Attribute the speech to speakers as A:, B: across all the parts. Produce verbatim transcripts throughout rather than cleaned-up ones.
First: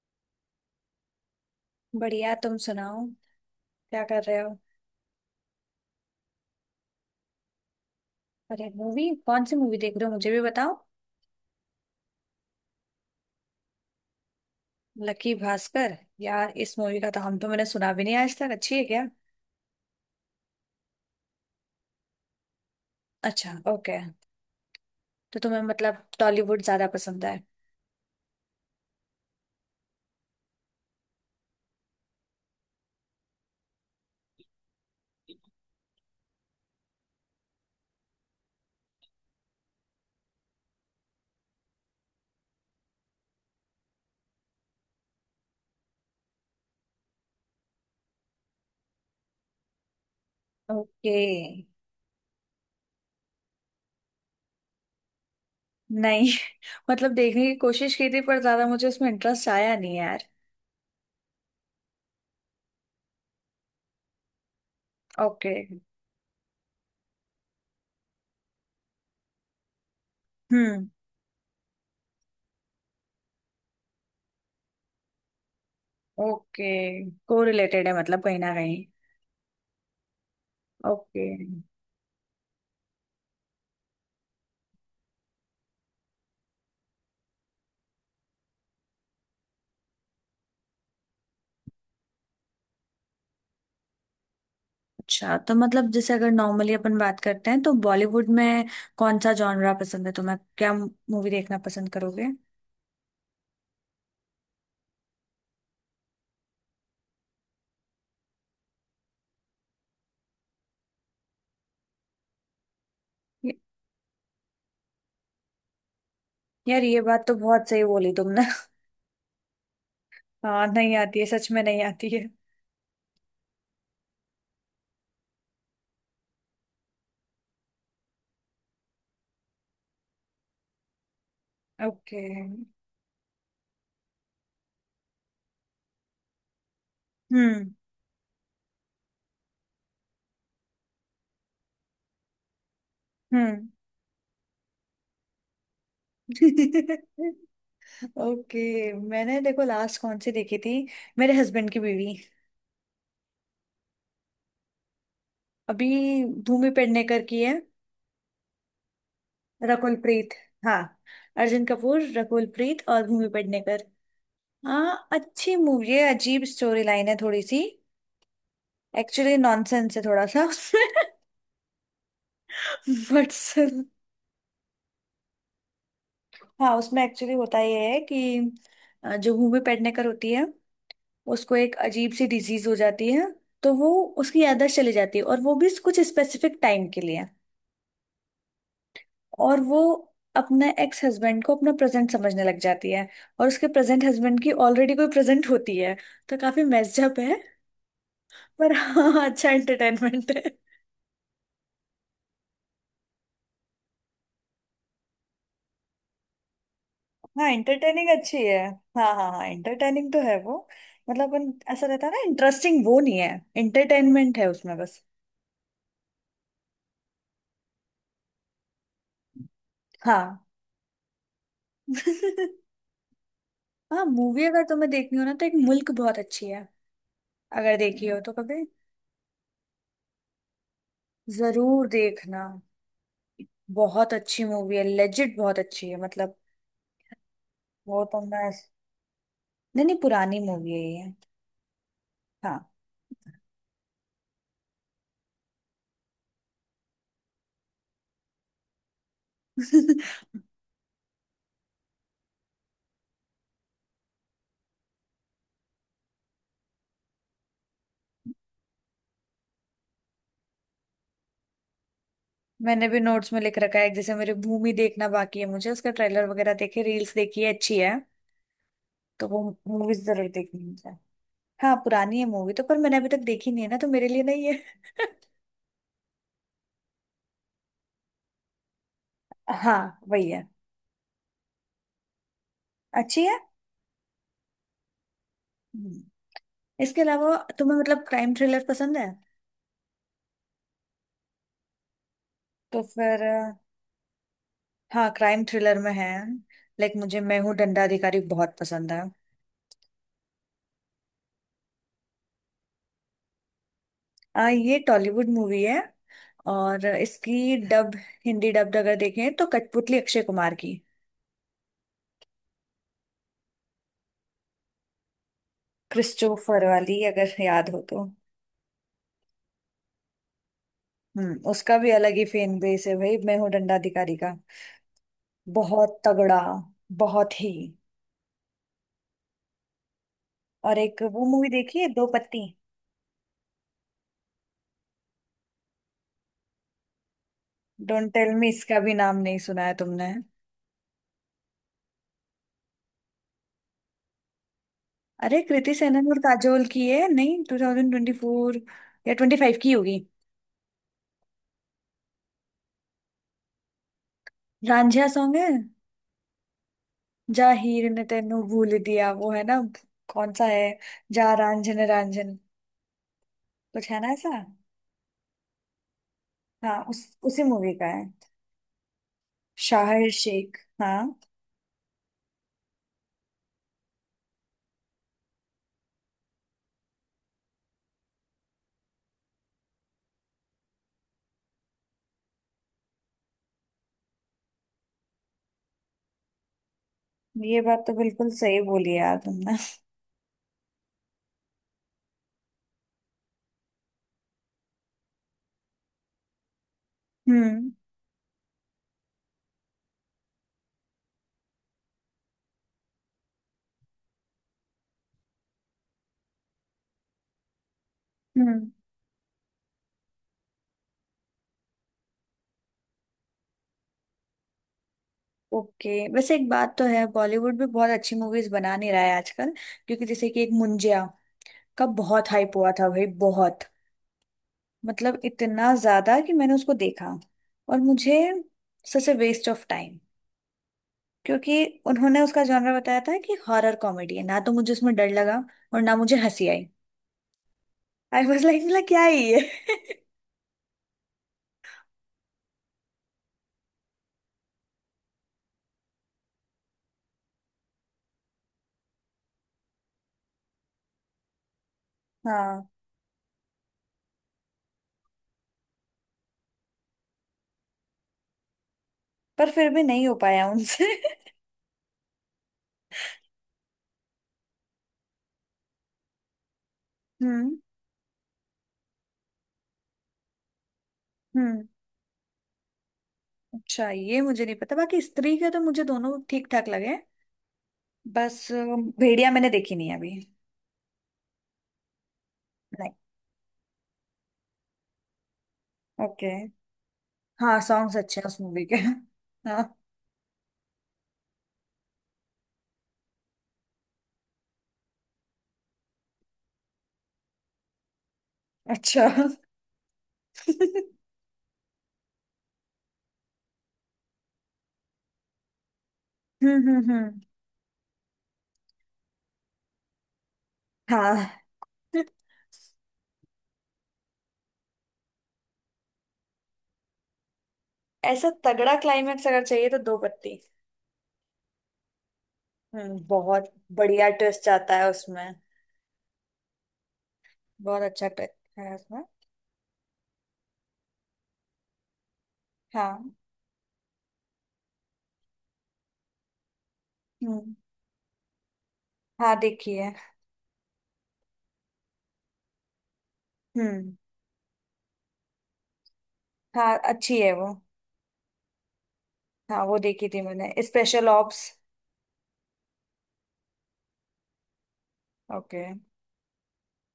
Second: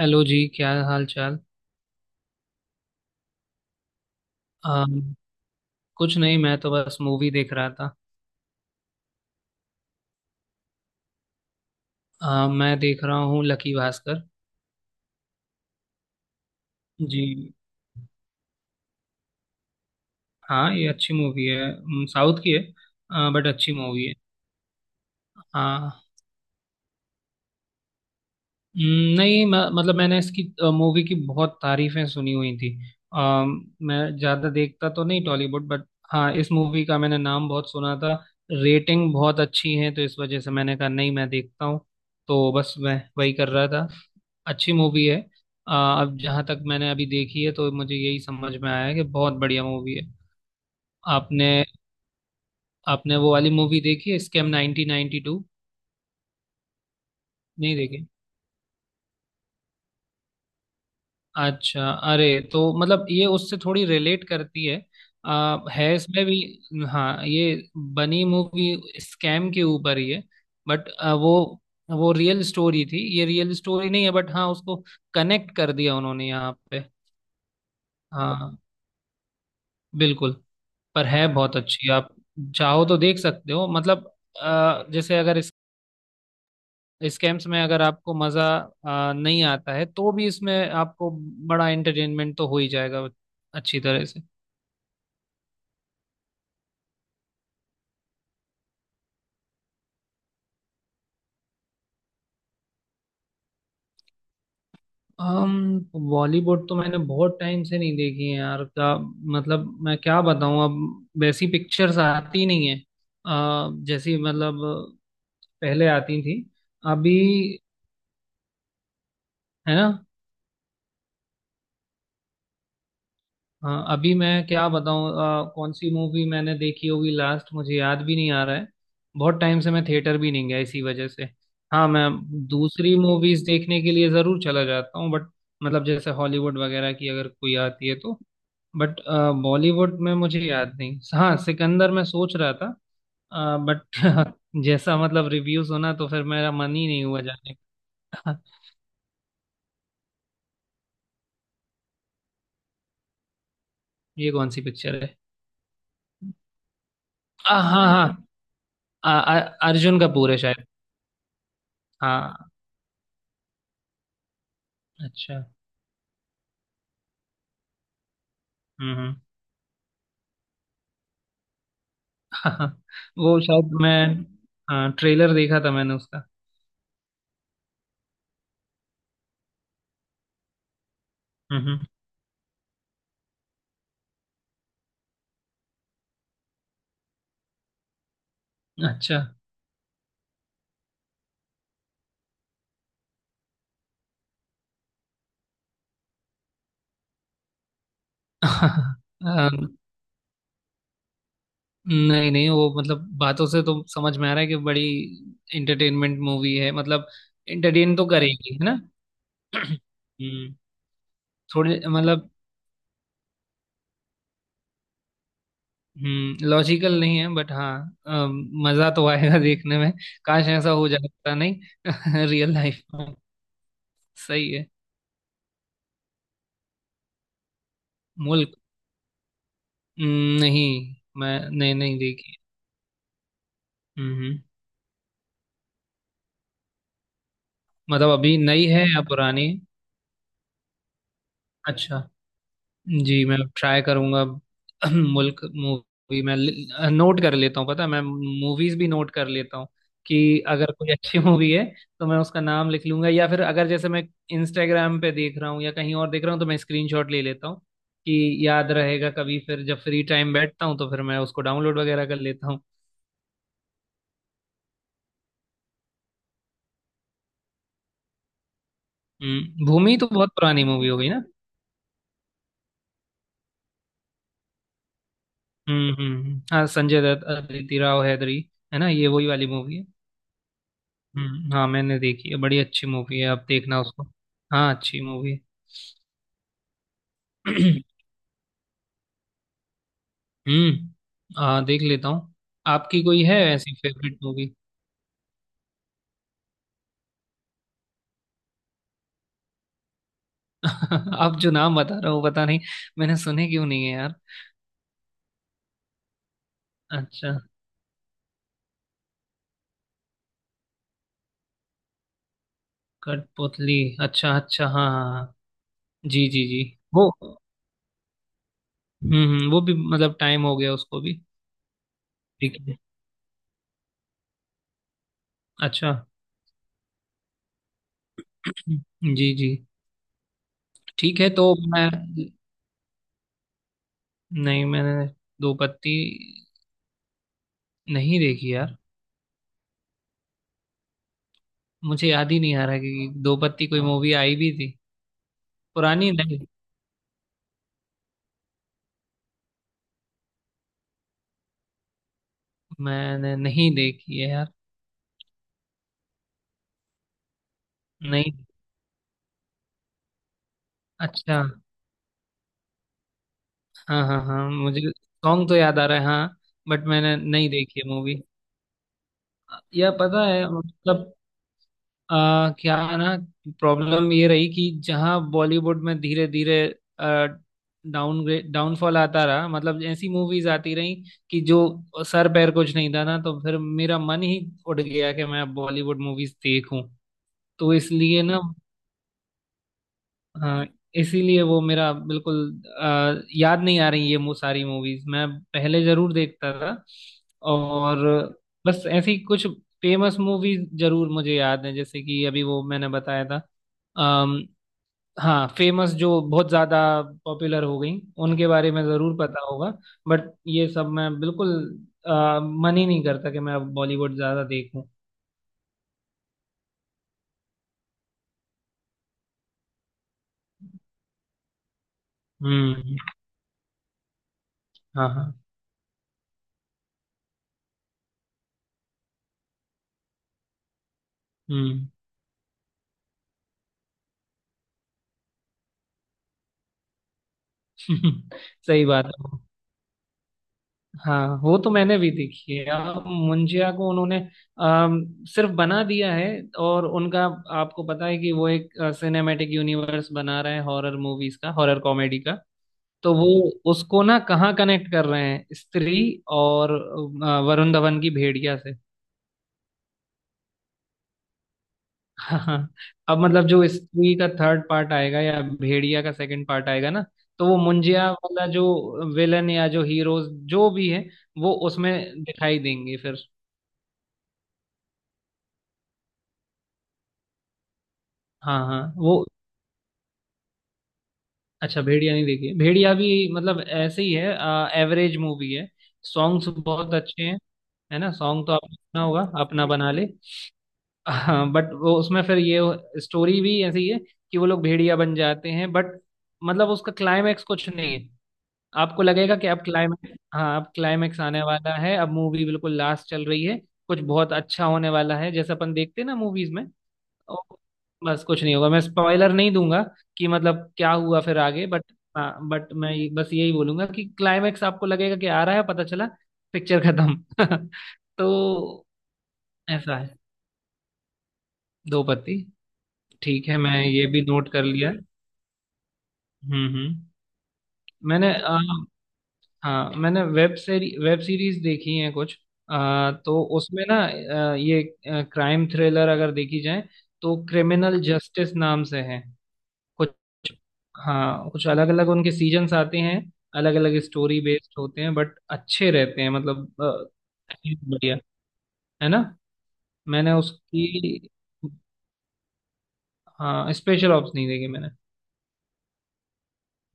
A: Hello जी, क्या हाल चाल।
B: बढ़िया तुम सुनाओ। क्या कर रहे हो?
A: अम, कुछ नहीं, मैं तो बस मूवी देख रहा था।
B: अरे मूवी, कौन सी मूवी देख रहे हो मुझे भी बताओ।
A: अम, मैं देख रहा हूँ लकी भास्कर।
B: लकी भास्कर। यार इस मूवी का तो
A: जी,
B: हम तो मैंने सुना भी नहीं आज तक, अच्छी है क्या?
A: हाँ ये अच्छी मूवी है, अम, साउथ की है। बट
B: अच्छा
A: अच्छी
B: ओके।
A: मूवी है।
B: तो तुम्हें
A: हाँ
B: मतलब टॉलीवुड ज्यादा पसंद है?
A: अम, नहीं, म, मतलब मैंने इसकी मूवी की बहुत तारीफें सुनी हुई थी। अम, मैं ज़्यादा देखता तो नहीं टॉलीवुड, बट हाँ इस मूवी का मैंने नाम बहुत सुना था। रेटिंग बहुत अच्छी है तो इस वजह से मैंने कहा नहीं मैं देखता हूँ। तो बस मैं वही कर रहा था। अच्छी मूवी है। आ, अब जहाँ तक मैंने अभी देखी है तो मुझे यही समझ में आया है कि बहुत बढ़िया मूवी है।
B: ओके।
A: आपने, आपने वो वाली मूवी देखी है, स्कैम नाइन्टीन नाइन्टी टू?
B: नहीं मतलब देखने की
A: नहीं
B: कोशिश
A: देखी।
B: की थी पर ज्यादा मुझे उसमें इंटरेस्ट आया नहीं यार।
A: अच्छा, अरे, तो मतलब ये उससे थोड़ी रिलेट करती है।
B: ओके।
A: आ, है इसमें भी। हाँ ये बनी मूवी स्कैम के ऊपर ही है।
B: हम्म।
A: बट वो वो रियल स्टोरी थी, ये रियल स्टोरी नहीं है, बट हाँ उसको कनेक्ट कर दिया उन्होंने यहाँ
B: ओके।
A: पे।
B: को रिलेटेड है मतलब कहीं ना
A: हाँ,
B: कहीं।
A: बिल्कुल। पर
B: ओके।
A: है बहुत अच्छी, आप चाहो तो देख सकते हो मतलब। अ, जैसे अगर इस स्कैम्स में अगर आपको मज़ा अ, नहीं आता है तो भी इसमें आपको बड़ा एंटरटेनमेंट तो हो ही जाएगा, अच्छी तरह से।
B: अच्छा तो मतलब जैसे अगर नॉर्मली अपन बात करते हैं तो बॉलीवुड में कौन सा जॉनरा पसंद है तुम्हें, क्या मूवी देखना पसंद करोगे?
A: हम, बॉलीवुड तो मैंने बहुत टाइम से नहीं देखी है यार। क्या मतलब मैं क्या बताऊं, अब वैसी पिक्चर्स आती नहीं है,
B: ये-
A: अ, जैसी मतलब पहले आती थी।
B: यार ये
A: अभी,
B: बात तो बहुत सही बोली तुमने।
A: है ना।
B: हाँ नहीं आती है, सच में नहीं आती है।
A: हाँ, अभी मैं क्या बताऊँ, अ, कौन सी मूवी मैंने देखी होगी लास्ट, मुझे याद भी नहीं आ रहा है। बहुत टाइम से मैं थिएटर भी नहीं गया इसी वजह से। हाँ, मैं
B: ओके।
A: दूसरी मूवीज देखने के लिए ज़रूर चला जाता हूँ, बट मतलब जैसे हॉलीवुड वगैरह की अगर कोई
B: हम्म।
A: आती है तो, बट बॉलीवुड में मुझे याद नहीं। हाँ, सिकंदर मैं सोच रहा था,
B: हम्म।
A: बट जैसा मतलब रिव्यू सुना तो फिर मेरा मन ही नहीं हुआ जाने का।
B: ओके मैंने देखो लास्ट कौन सी देखी थी, मेरे हस्बैंड की बीवी।
A: ये कौन सी पिक्चर है?
B: अभी भूमि पेडनेकर की है,
A: आ, हाँ हाँ, आ, आ,
B: रकुल
A: अर्जुन
B: प्रीत।
A: कपूर है शायद।
B: हाँ अर्जुन कपूर, रकुल
A: हाँ।
B: प्रीत और भूमि पेडनेकर। हाँ
A: अच्छा।
B: अच्छी मूवी है, अजीब स्टोरी लाइन है थोड़ी सी।
A: हम्म।
B: एक्चुअली नॉनसेंस है थोड़ा सा।
A: हम्म।
B: बट
A: वो शायद मैं, हाँ ट्रेलर देखा था मैंने उसका।
B: हाँ, उसमें एक्चुअली होता ये है कि अ, जो भूमि पेडनेकर होती है उसको
A: हम्म।
B: एक
A: हम्म।
B: अजीब सी डिजीज हो जाती है। तो वो, उसकी याददाश्त चली जाती है और वो भी कुछ स्पेसिफिक टाइम के लिए।
A: अच्छा।
B: और वो अपने एक्स हस्बैंड को अपना प्रेजेंट समझने लग जाती है, और उसके प्रेजेंट हस्बैंड की ऑलरेडी कोई प्रेजेंट होती है। तो काफी मेस्ड अप है। पर हाँ हाँ, अच्छा
A: हाँ।
B: एंटरटेनमेंट।
A: नहीं नहीं, वो मतलब बातों से तो समझ में आ रहा है कि बड़ी एंटरटेनमेंट मूवी है मतलब।
B: हाँ
A: एंटरटेन तो
B: इंटरटेनिंग अच्छी
A: करेगी,
B: है।
A: है ना।
B: हाँ हाँ हाँ, इंटरटेनिंग तो है
A: हम्म।
B: वो। मतलब अपन
A: थोड़े
B: ऐसा रहता है ना,
A: मतलब,
B: इंटरेस्टिंग वो नहीं है। इंटरटेनमेंट है उसमें बस।
A: हम्म लॉजिकल नहीं है, बट हाँ, अम, मजा तो आएगा देखने में।
B: हाँ।
A: काश ऐसा हो जाता, नहीं रियल लाइफ में।
B: हाँ मूवी
A: सही
B: अगर
A: है।
B: तुम्हें देखनी हो ना तो एक मुल्क बहुत अच्छी है, अगर देखी हो तो
A: मुल्क,
B: कभी।
A: हम्म, नहीं मैं, नहीं
B: जरूर
A: नहीं देखी।
B: देखना, बहुत
A: हम्म।
B: अच्छी मूवी है, लेजिट बहुत अच्छी है मतलब। वो
A: मतलब
B: तो
A: अभी
B: मैं।
A: नई है या पुरानी?
B: नहीं नहीं, पुरानी मूवी है ये।
A: अच्छा।
B: हाँ।
A: जी, मैं ट्राई करूंगा। मुल्क मूवी मैं नोट कर लेता हूँ। पता है, मैं मूवीज भी नोट कर लेता हूँ कि अगर कोई अच्छी मूवी है तो मैं उसका नाम लिख लूंगा, या फिर अगर जैसे मैं इंस्टाग्राम पे देख रहा हूँ या कहीं और देख रहा हूँ तो मैं स्क्रीनशॉट ले लेता हूँ कि याद रहेगा, कभी फिर जब फ्री टाइम बैठता हूँ तो फिर मैं उसको डाउनलोड वगैरह कर लेता हूँ।
B: मैंने भी नोट्स में लिख रखा है, जैसे मेरी भूमि देखना बाकी है, मुझे उसका ट्रेलर वगैरह देखे, रील्स देखी है, अच्छी है। तो वो
A: हम्म, भूमि
B: मूवीज
A: तो
B: जरूर
A: बहुत पुरानी
B: देखनी।
A: मूवी हो गई ना।
B: हाँ पुरानी है मूवी तो, पर मैंने अभी तक देखी नहीं है ना, तो मेरे लिए नहीं है।
A: हम्म हम्म हम्म। हाँ, संजय दत्त, अदिति राव हैदरी, है ना, ये वही वाली मूवी है।
B: हाँ वही है।
A: हम्म हाँ, मैंने देखी है, बड़ी अच्छी मूवी
B: अच्छी
A: है,
B: है।
A: आप देखना उसको। हाँ, अच्छी मूवी।
B: हम्म। इसके अलावा तुम्हें मतलब क्राइम थ्रिलर पसंद है?
A: हम्म। हाँ, देख लेता हूँ।
B: तो
A: आपकी
B: फिर
A: कोई है
B: अ,
A: ऐसी फेवरेट मूवी?
B: हाँ क्राइम थ्रिलर में है, लाइक मुझे मैं हूँ दंडाधिकारी बहुत पसंद है।
A: आप जो नाम बता रहे हो पता नहीं मैंने सुने क्यों नहीं है यार।
B: आ, ये टॉलीवुड मूवी है, और
A: अच्छा।
B: इसकी डब, हिंदी डब अगर देखें तो कठपुतली, अक्षय कुमार की।
A: कठपुतली? अच्छा अच्छा, हाँ हाँ हाँ। जी जी जी।
B: क्रिस्टोफर वाली
A: वो,
B: अगर याद हो तो।
A: हम्म हम्म, वो भी मतलब टाइम हो गया उसको भी।
B: हम्म उसका भी अलग ही
A: ठीक
B: फैन
A: है।
B: बेस है भाई, मैं हूँ दंडाधिकारी का
A: अच्छा।
B: बहुत तगड़ा, बहुत ही।
A: हम्म, जी जी।
B: और एक
A: ठीक
B: वो
A: है,
B: मूवी
A: तो
B: देखी है,
A: मैं,
B: दो पत्ती।
A: नहीं मैंने दो पत्ती
B: डोंट
A: नहीं
B: टेल मी
A: देखी यार।
B: इसका भी नाम नहीं सुना है तुमने।
A: मुझे याद ही नहीं आ रहा कि दो पत्ती कोई मूवी आई भी थी।
B: अरे कृति सेनन
A: पुरानी?
B: और
A: नहीं
B: काजोल की है, नहीं ट्वेंटी ट्वेंटी फ़ोर या ट्वेंटी फ़ाइव की होगी।
A: मैंने नहीं देखी है यार।
B: रांझा सॉन्ग है, जा हीर ने
A: नहीं।
B: तेनू भूल दिया, वो है ना। कौन सा है, जा
A: अच्छा।
B: रांझन रांझन, कुछ है
A: हाँ
B: ना
A: हाँ
B: ऐसा।
A: हाँ, मुझे सॉन्ग तो याद आ रहा है हाँ।
B: हाँ
A: बट
B: उस
A: मैंने
B: उसी
A: नहीं
B: मूवी
A: देखी
B: का
A: है
B: है,
A: मूवी। यह
B: शाहिर
A: पता है
B: शेख। हाँ
A: मतलब, आ, क्या है ना, प्रॉब्लम ये रही कि जहाँ बॉलीवुड में धीरे धीरे डाउनग्रेड, डाउनफॉल आता रहा, मतलब ऐसी मूवीज आती रही कि जो सर पैर कुछ नहीं था ना, तो फिर मेरा मन ही उठ गया कि मैं बॉलीवुड मूवीज देखूं।
B: ये
A: तो
B: बात तो
A: इसलिए
B: बिल्कुल
A: ना,
B: सही बोली यार तुमने।
A: हाँ, इसीलिए वो मेरा बिल्कुल, अ, याद नहीं आ रही ये मु सारी मूवीज, मैं पहले जरूर देखता था।
B: हम्म।
A: और बस ऐसी कुछ फेमस मूवीज जरूर मुझे याद है, जैसे कि अभी वो मैंने बताया था। अम, हाँ, फेमस जो बहुत ज्यादा पॉपुलर हो गई, उनके
B: हम्म।
A: बारे में जरूर पता होगा। बट ये सब मैं बिल्कुल, अ, मन ही नहीं करता कि मैं अब बॉलीवुड ज्यादा देखूं।
B: ओके वैसे एक बात तो है, बॉलीवुड भी बहुत अच्छी मूवीज बना नहीं रहा है आजकल। क्योंकि जैसे कि एक मुंजिया का बहुत हाइप हुआ था
A: हम्म।
B: भाई, बहुत।
A: हाँ
B: मतलब
A: हाँ।
B: इतना ज्यादा कि मैंने उसको देखा और मुझे, such a waste of time. क्योंकि
A: हम्म।
B: उन्होंने उसका जॉनर बताया था कि हॉरर कॉमेडी है, ना तो मुझे उसमें डर लगा और ना मुझे हंसी आई। आई वाज लाइक मतलब
A: सही
B: क्या
A: बात
B: है
A: है।
B: ये।
A: हाँ, वो तो मैंने भी देखी है। अब मुंजिया को उन्होंने अम, सिर्फ बना दिया है। और उनका, आपको पता है कि वो एक सिनेमैटिक यूनिवर्स बना रहे हैं हॉरर मूवीज का, हॉरर कॉमेडी का।
B: हाँ
A: तो वो उसको ना कहाँ कनेक्ट कर रहे हैं, स्त्री और अ, वरुण धवन की भेड़िया से।
B: पर फिर भी नहीं हो पाया उनसे।
A: हाँ। अब मतलब जो स्त्री का थर्ड पार्ट आएगा या भेड़िया का सेकंड पार्ट आएगा ना, तो
B: हम्म।
A: वो मुंजिया वाला जो विलन या जो हीरोज जो भी है, वो
B: हम्म
A: उसमें दिखाई देंगे फिर।
B: अच्छा ये मुझे नहीं पता। बाकी स्त्री के तो मुझे दोनों ठीक ठाक लगे, बस अ,
A: हाँ हाँ वो,
B: भेड़िया मैंने देखी नहीं है अभी।
A: अच्छा भेड़िया नहीं देखी है।
B: नहीं।
A: भेड़िया भी मतलब ऐसे ही है, एवरेज मूवी है।
B: ओके।
A: सॉन्ग्स बहुत अच्छे हैं।
B: हाँ सॉन्ग्स
A: है ना,
B: अच्छे हैं उस
A: सॉन्ग तो
B: मूवी
A: आपने
B: के।
A: सुना होगा, अपना
B: हाँ।
A: बना ले। हाँ, बट वो उसमें फिर ये स्टोरी भी ऐसी है कि वो लोग भेड़िया बन जाते हैं, बट मतलब उसका क्लाइमैक्स कुछ नहीं है। आपको
B: अच्छा।
A: लगेगा कि अब क्लाइमैक्स, हाँ अब
B: हम्म।
A: क्लाइमैक्स आने वाला है, अब मूवी बिल्कुल लास्ट चल रही है, कुछ बहुत अच्छा होने वाला है, जैसे अपन देखते हैं ना मूवीज में।
B: हम्म। हम्म।
A: ओ, बस कुछ नहीं होगा, मैं स्पॉइलर नहीं दूंगा कि मतलब क्या
B: हाँ
A: हुआ फिर आगे, बट हाँ, बट मैं ये- बस यही बोलूंगा कि क्लाइमेक्स आपको लगेगा कि आ रहा है, पता चला पिक्चर खत्म।
B: ऐसा तगड़ा
A: तो
B: क्लाइमेक्स अगर चाहिए तो दो
A: ऐसा है
B: पत्ती।
A: दो पत्ती।
B: हम्म।
A: ठीक
B: बहुत
A: है, मैं ये
B: बढ़िया
A: भी
B: ट्विस्ट
A: नोट कर
B: आता है
A: लिया।
B: उसमें,
A: हम्म हम्म।
B: बहुत अच्छा
A: मैंने
B: ट्विस्ट
A: अ,
B: है उसमें।
A: हाँ मैंने वेब सीरी वेब सीरीज देखी है कुछ, अ,
B: हाँ।
A: तो उसमें ना अ, ये क्राइम थ्रिलर अगर देखी जाए तो
B: हम्म।
A: क्रिमिनल जस्टिस नाम से है
B: हाँ देखी है।
A: कुछ। हाँ, कुछ अलग अलग उनके सीजन्स आते हैं, अलग
B: हम्म।
A: अलग स्टोरी बेस्ड होते हैं, बट अच्छे रहते हैं मतलब
B: हाँ
A: अ,
B: अच्छी है वो।
A: बढ़िया, है ना।
B: हाँ वो देखी थी
A: मैंने
B: मैंने, स्पेशल
A: उसकी,
B: ऑप्स।
A: हाँ स्पेशल ऑप्स नहीं देखी मैंने।
B: ओके।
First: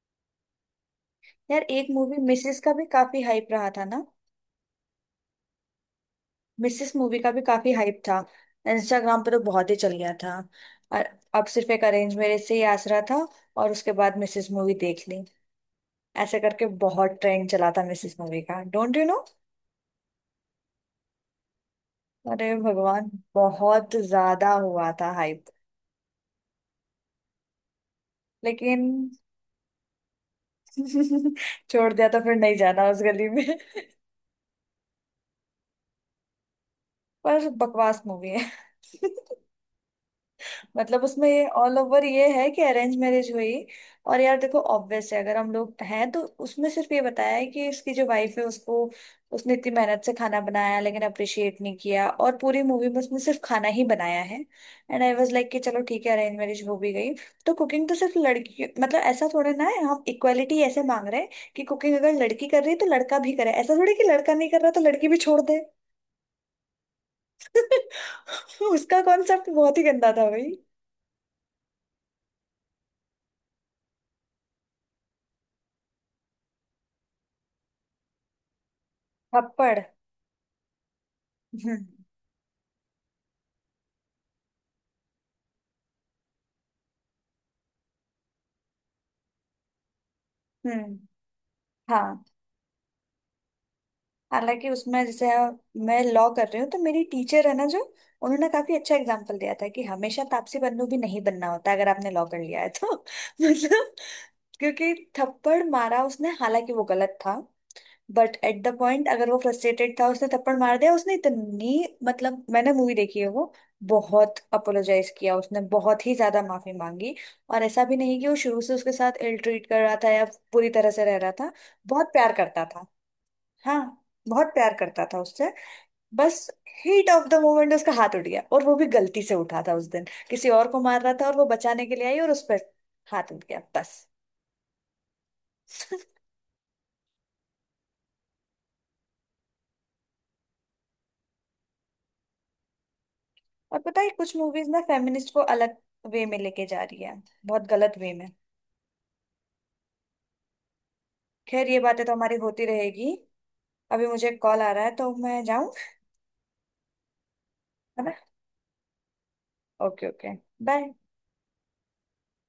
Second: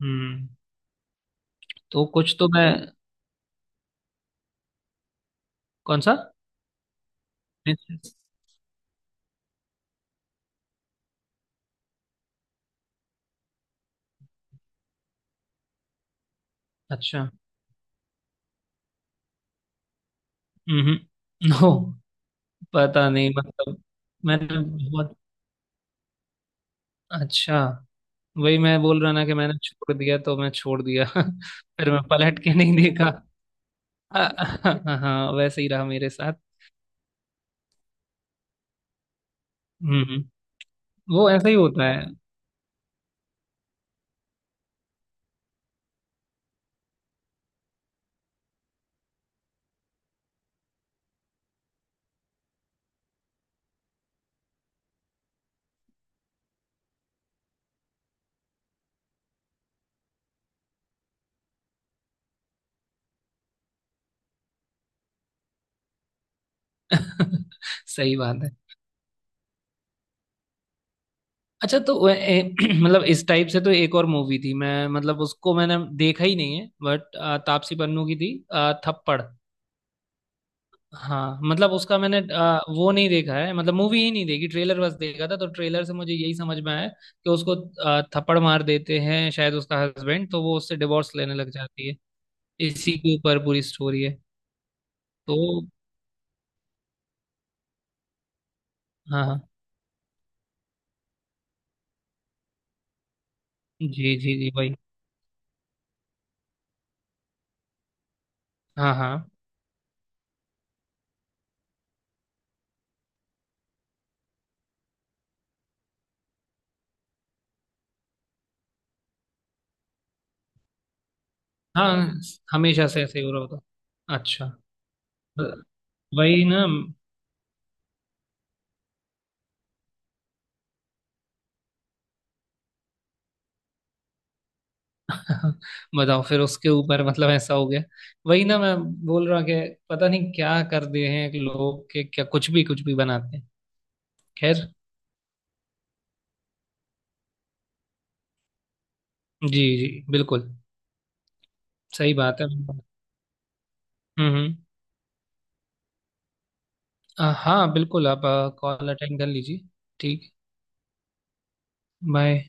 A: हम्म।
B: यार एक
A: तो
B: मूवी
A: कुछ तो
B: मिसेस
A: मैं,
B: का भी काफी हाइप रहा था ना।
A: कौन सा?
B: मिसेस मूवी का भी काफी हाइप
A: Princess?
B: था। इंस्टाग्राम पे तो बहुत ही चल गया था। और, अब सिर्फ एक अरेंज मैरिज से ही आसरा था, और उसके बाद मिसेस मूवी देख ली, ऐसे करके बहुत
A: अच्छा।
B: ट्रेंड चला था मिसेस मूवी का, don't you know.
A: Hmm. No.
B: अरे
A: पता
B: भगवान,
A: नहीं मतलब,
B: बहुत ज्यादा
A: मैंने,
B: हुआ था
A: बहुत,
B: हाइप।
A: अच्छा, वही
B: लेकिन।
A: मैं बोल रहा ना कि मैंने छोड़ दिया तो मैं छोड़ दिया,
B: छोड़
A: फिर मैं
B: दिया तो फिर
A: पलट के
B: नहीं
A: नहीं
B: जाना उस
A: देखा।
B: गली में।
A: हाँ हाँ, हाँ, वैसे ही रहा मेरे साथ।
B: पर बकवास मूवी है।
A: हम्म।
B: मतलब उसमें
A: वो
B: ये
A: ऐसा ही
B: ऑल
A: होता है।
B: ओवर ये है कि अरेंज मैरिज हुई, और यार देखो ऑब्वियस है, अगर हम लोग हैं तो उसमें सिर्फ ये बताया है कि इसकी जो वाइफ है उसको, उसने इतनी मेहनत से खाना बनाया लेकिन अप्रिशिएट नहीं किया, और पूरी मूवी में उसने सिर्फ खाना ही बनाया है। एंड आई वाज लाइक कि चलो ठीक है अरेंज मैरिज हो भी गई, तो कुकिंग तो सिर्फ लड़की, मतलब ऐसा थोड़ा ना है, हम इक्वालिटी ऐसे मांग रहे हैं कि कुकिंग अगर लड़की कर रही है तो लड़का भी करे, ऐसा थोड़ी कि लड़का नहीं कर रहा तो लड़की भी छोड़ दे।
A: सही बात है।
B: उसका कॉन्सेप्ट बहुत ही गंदा था भाई।
A: अच्छा, तो वो ए, मतलब इस टाइप से तो एक और मूवी थी, मैं मतलब उसको मैंने देखा ही नहीं है बट तापसी पन्नू की थी, अ, थप्पड़।
B: थप्पड़।
A: हाँ, मतलब
B: हम्म।
A: उसका मैंने अ, वो नहीं देखा है, मतलब मूवी ही नहीं देखी, ट्रेलर बस देखा था, तो ट्रेलर से मुझे यही समझ में आया कि उसको अ, थप्पड़ मार देते हैं शायद उसका हस्बैंड, तो वो उससे
B: हम्म।
A: डिवोर्स लेने लग जाती है,
B: हाँ।
A: इसी के ऊपर पूरी स्टोरी है।
B: हालांकि उसमें जैसे,
A: तो
B: मैं लॉ कर रही हूँ तो मेरी टीचर है ना जो, उन्होंने काफी अच्छा
A: हाँ
B: एग्जाम्पल
A: हाँ,
B: दिया था कि हमेशा तापसी पन्नू भी नहीं बनना होता अगर आपने लॉ कर लिया है तो। मतलब
A: जी जी जी भाई।
B: क्योंकि, थप्पड़ मारा उसने, हालांकि वो गलत था, बट एट द
A: हाँ
B: पॉइंट
A: हाँ
B: अगर वो फ्रस्ट्रेटेड था उसने थप्पड़ मार दिया उसने इतनी, मतलब मैंने मूवी देखी है वो, बहुत अपोलोजाइज किया उसने, बहुत ही ज्यादा माफी मांगी, और ऐसा भी नहीं कि वो शुरू से उसके साथ इल ट्रीट कर रहा था या पूरी तरह से रह रहा था। बहुत
A: हाँ,
B: प्यार करता था।
A: हमेशा से ऐसे ही हो रहा
B: हाँ
A: होता। अच्छा,
B: बहुत प्यार करता था उससे।
A: ब- वही
B: बस,
A: ना।
B: हीट ऑफ द मोमेंट उसका हाथ उठ गया, और वो भी गलती से उठा था उस दिन, किसी और को मार रहा था और वो बचाने के लिए आई और उस पर हाथ उठ गया, बस।
A: बताओ, फिर उसके ऊपर मतलब ऐसा हो गया। वही ना मैं बोल रहा कि पता नहीं क्या कर दिए हैं कि लोग के क्या, कुछ भी कुछ भी बनाते हैं।
B: और पता है कुछ
A: खैर,
B: मूवीज ना फेमिनिस्ट को अलग वे में लेके जा रही है, बहुत गलत वे में।
A: जी जी बिल्कुल।
B: खैर ये बातें तो
A: सही
B: हमारी
A: बात है।
B: होती
A: हम्म।
B: रहेगी। अभी मुझे
A: हम्म।
B: कॉल आ रहा है तो मैं जाऊं,
A: अ, हाँ
B: है
A: बिल्कुल,
B: ना?
A: आप कॉल अटेंड कर लीजिए।
B: ओके
A: ठीक।
B: ओके। बाय।
A: बाय।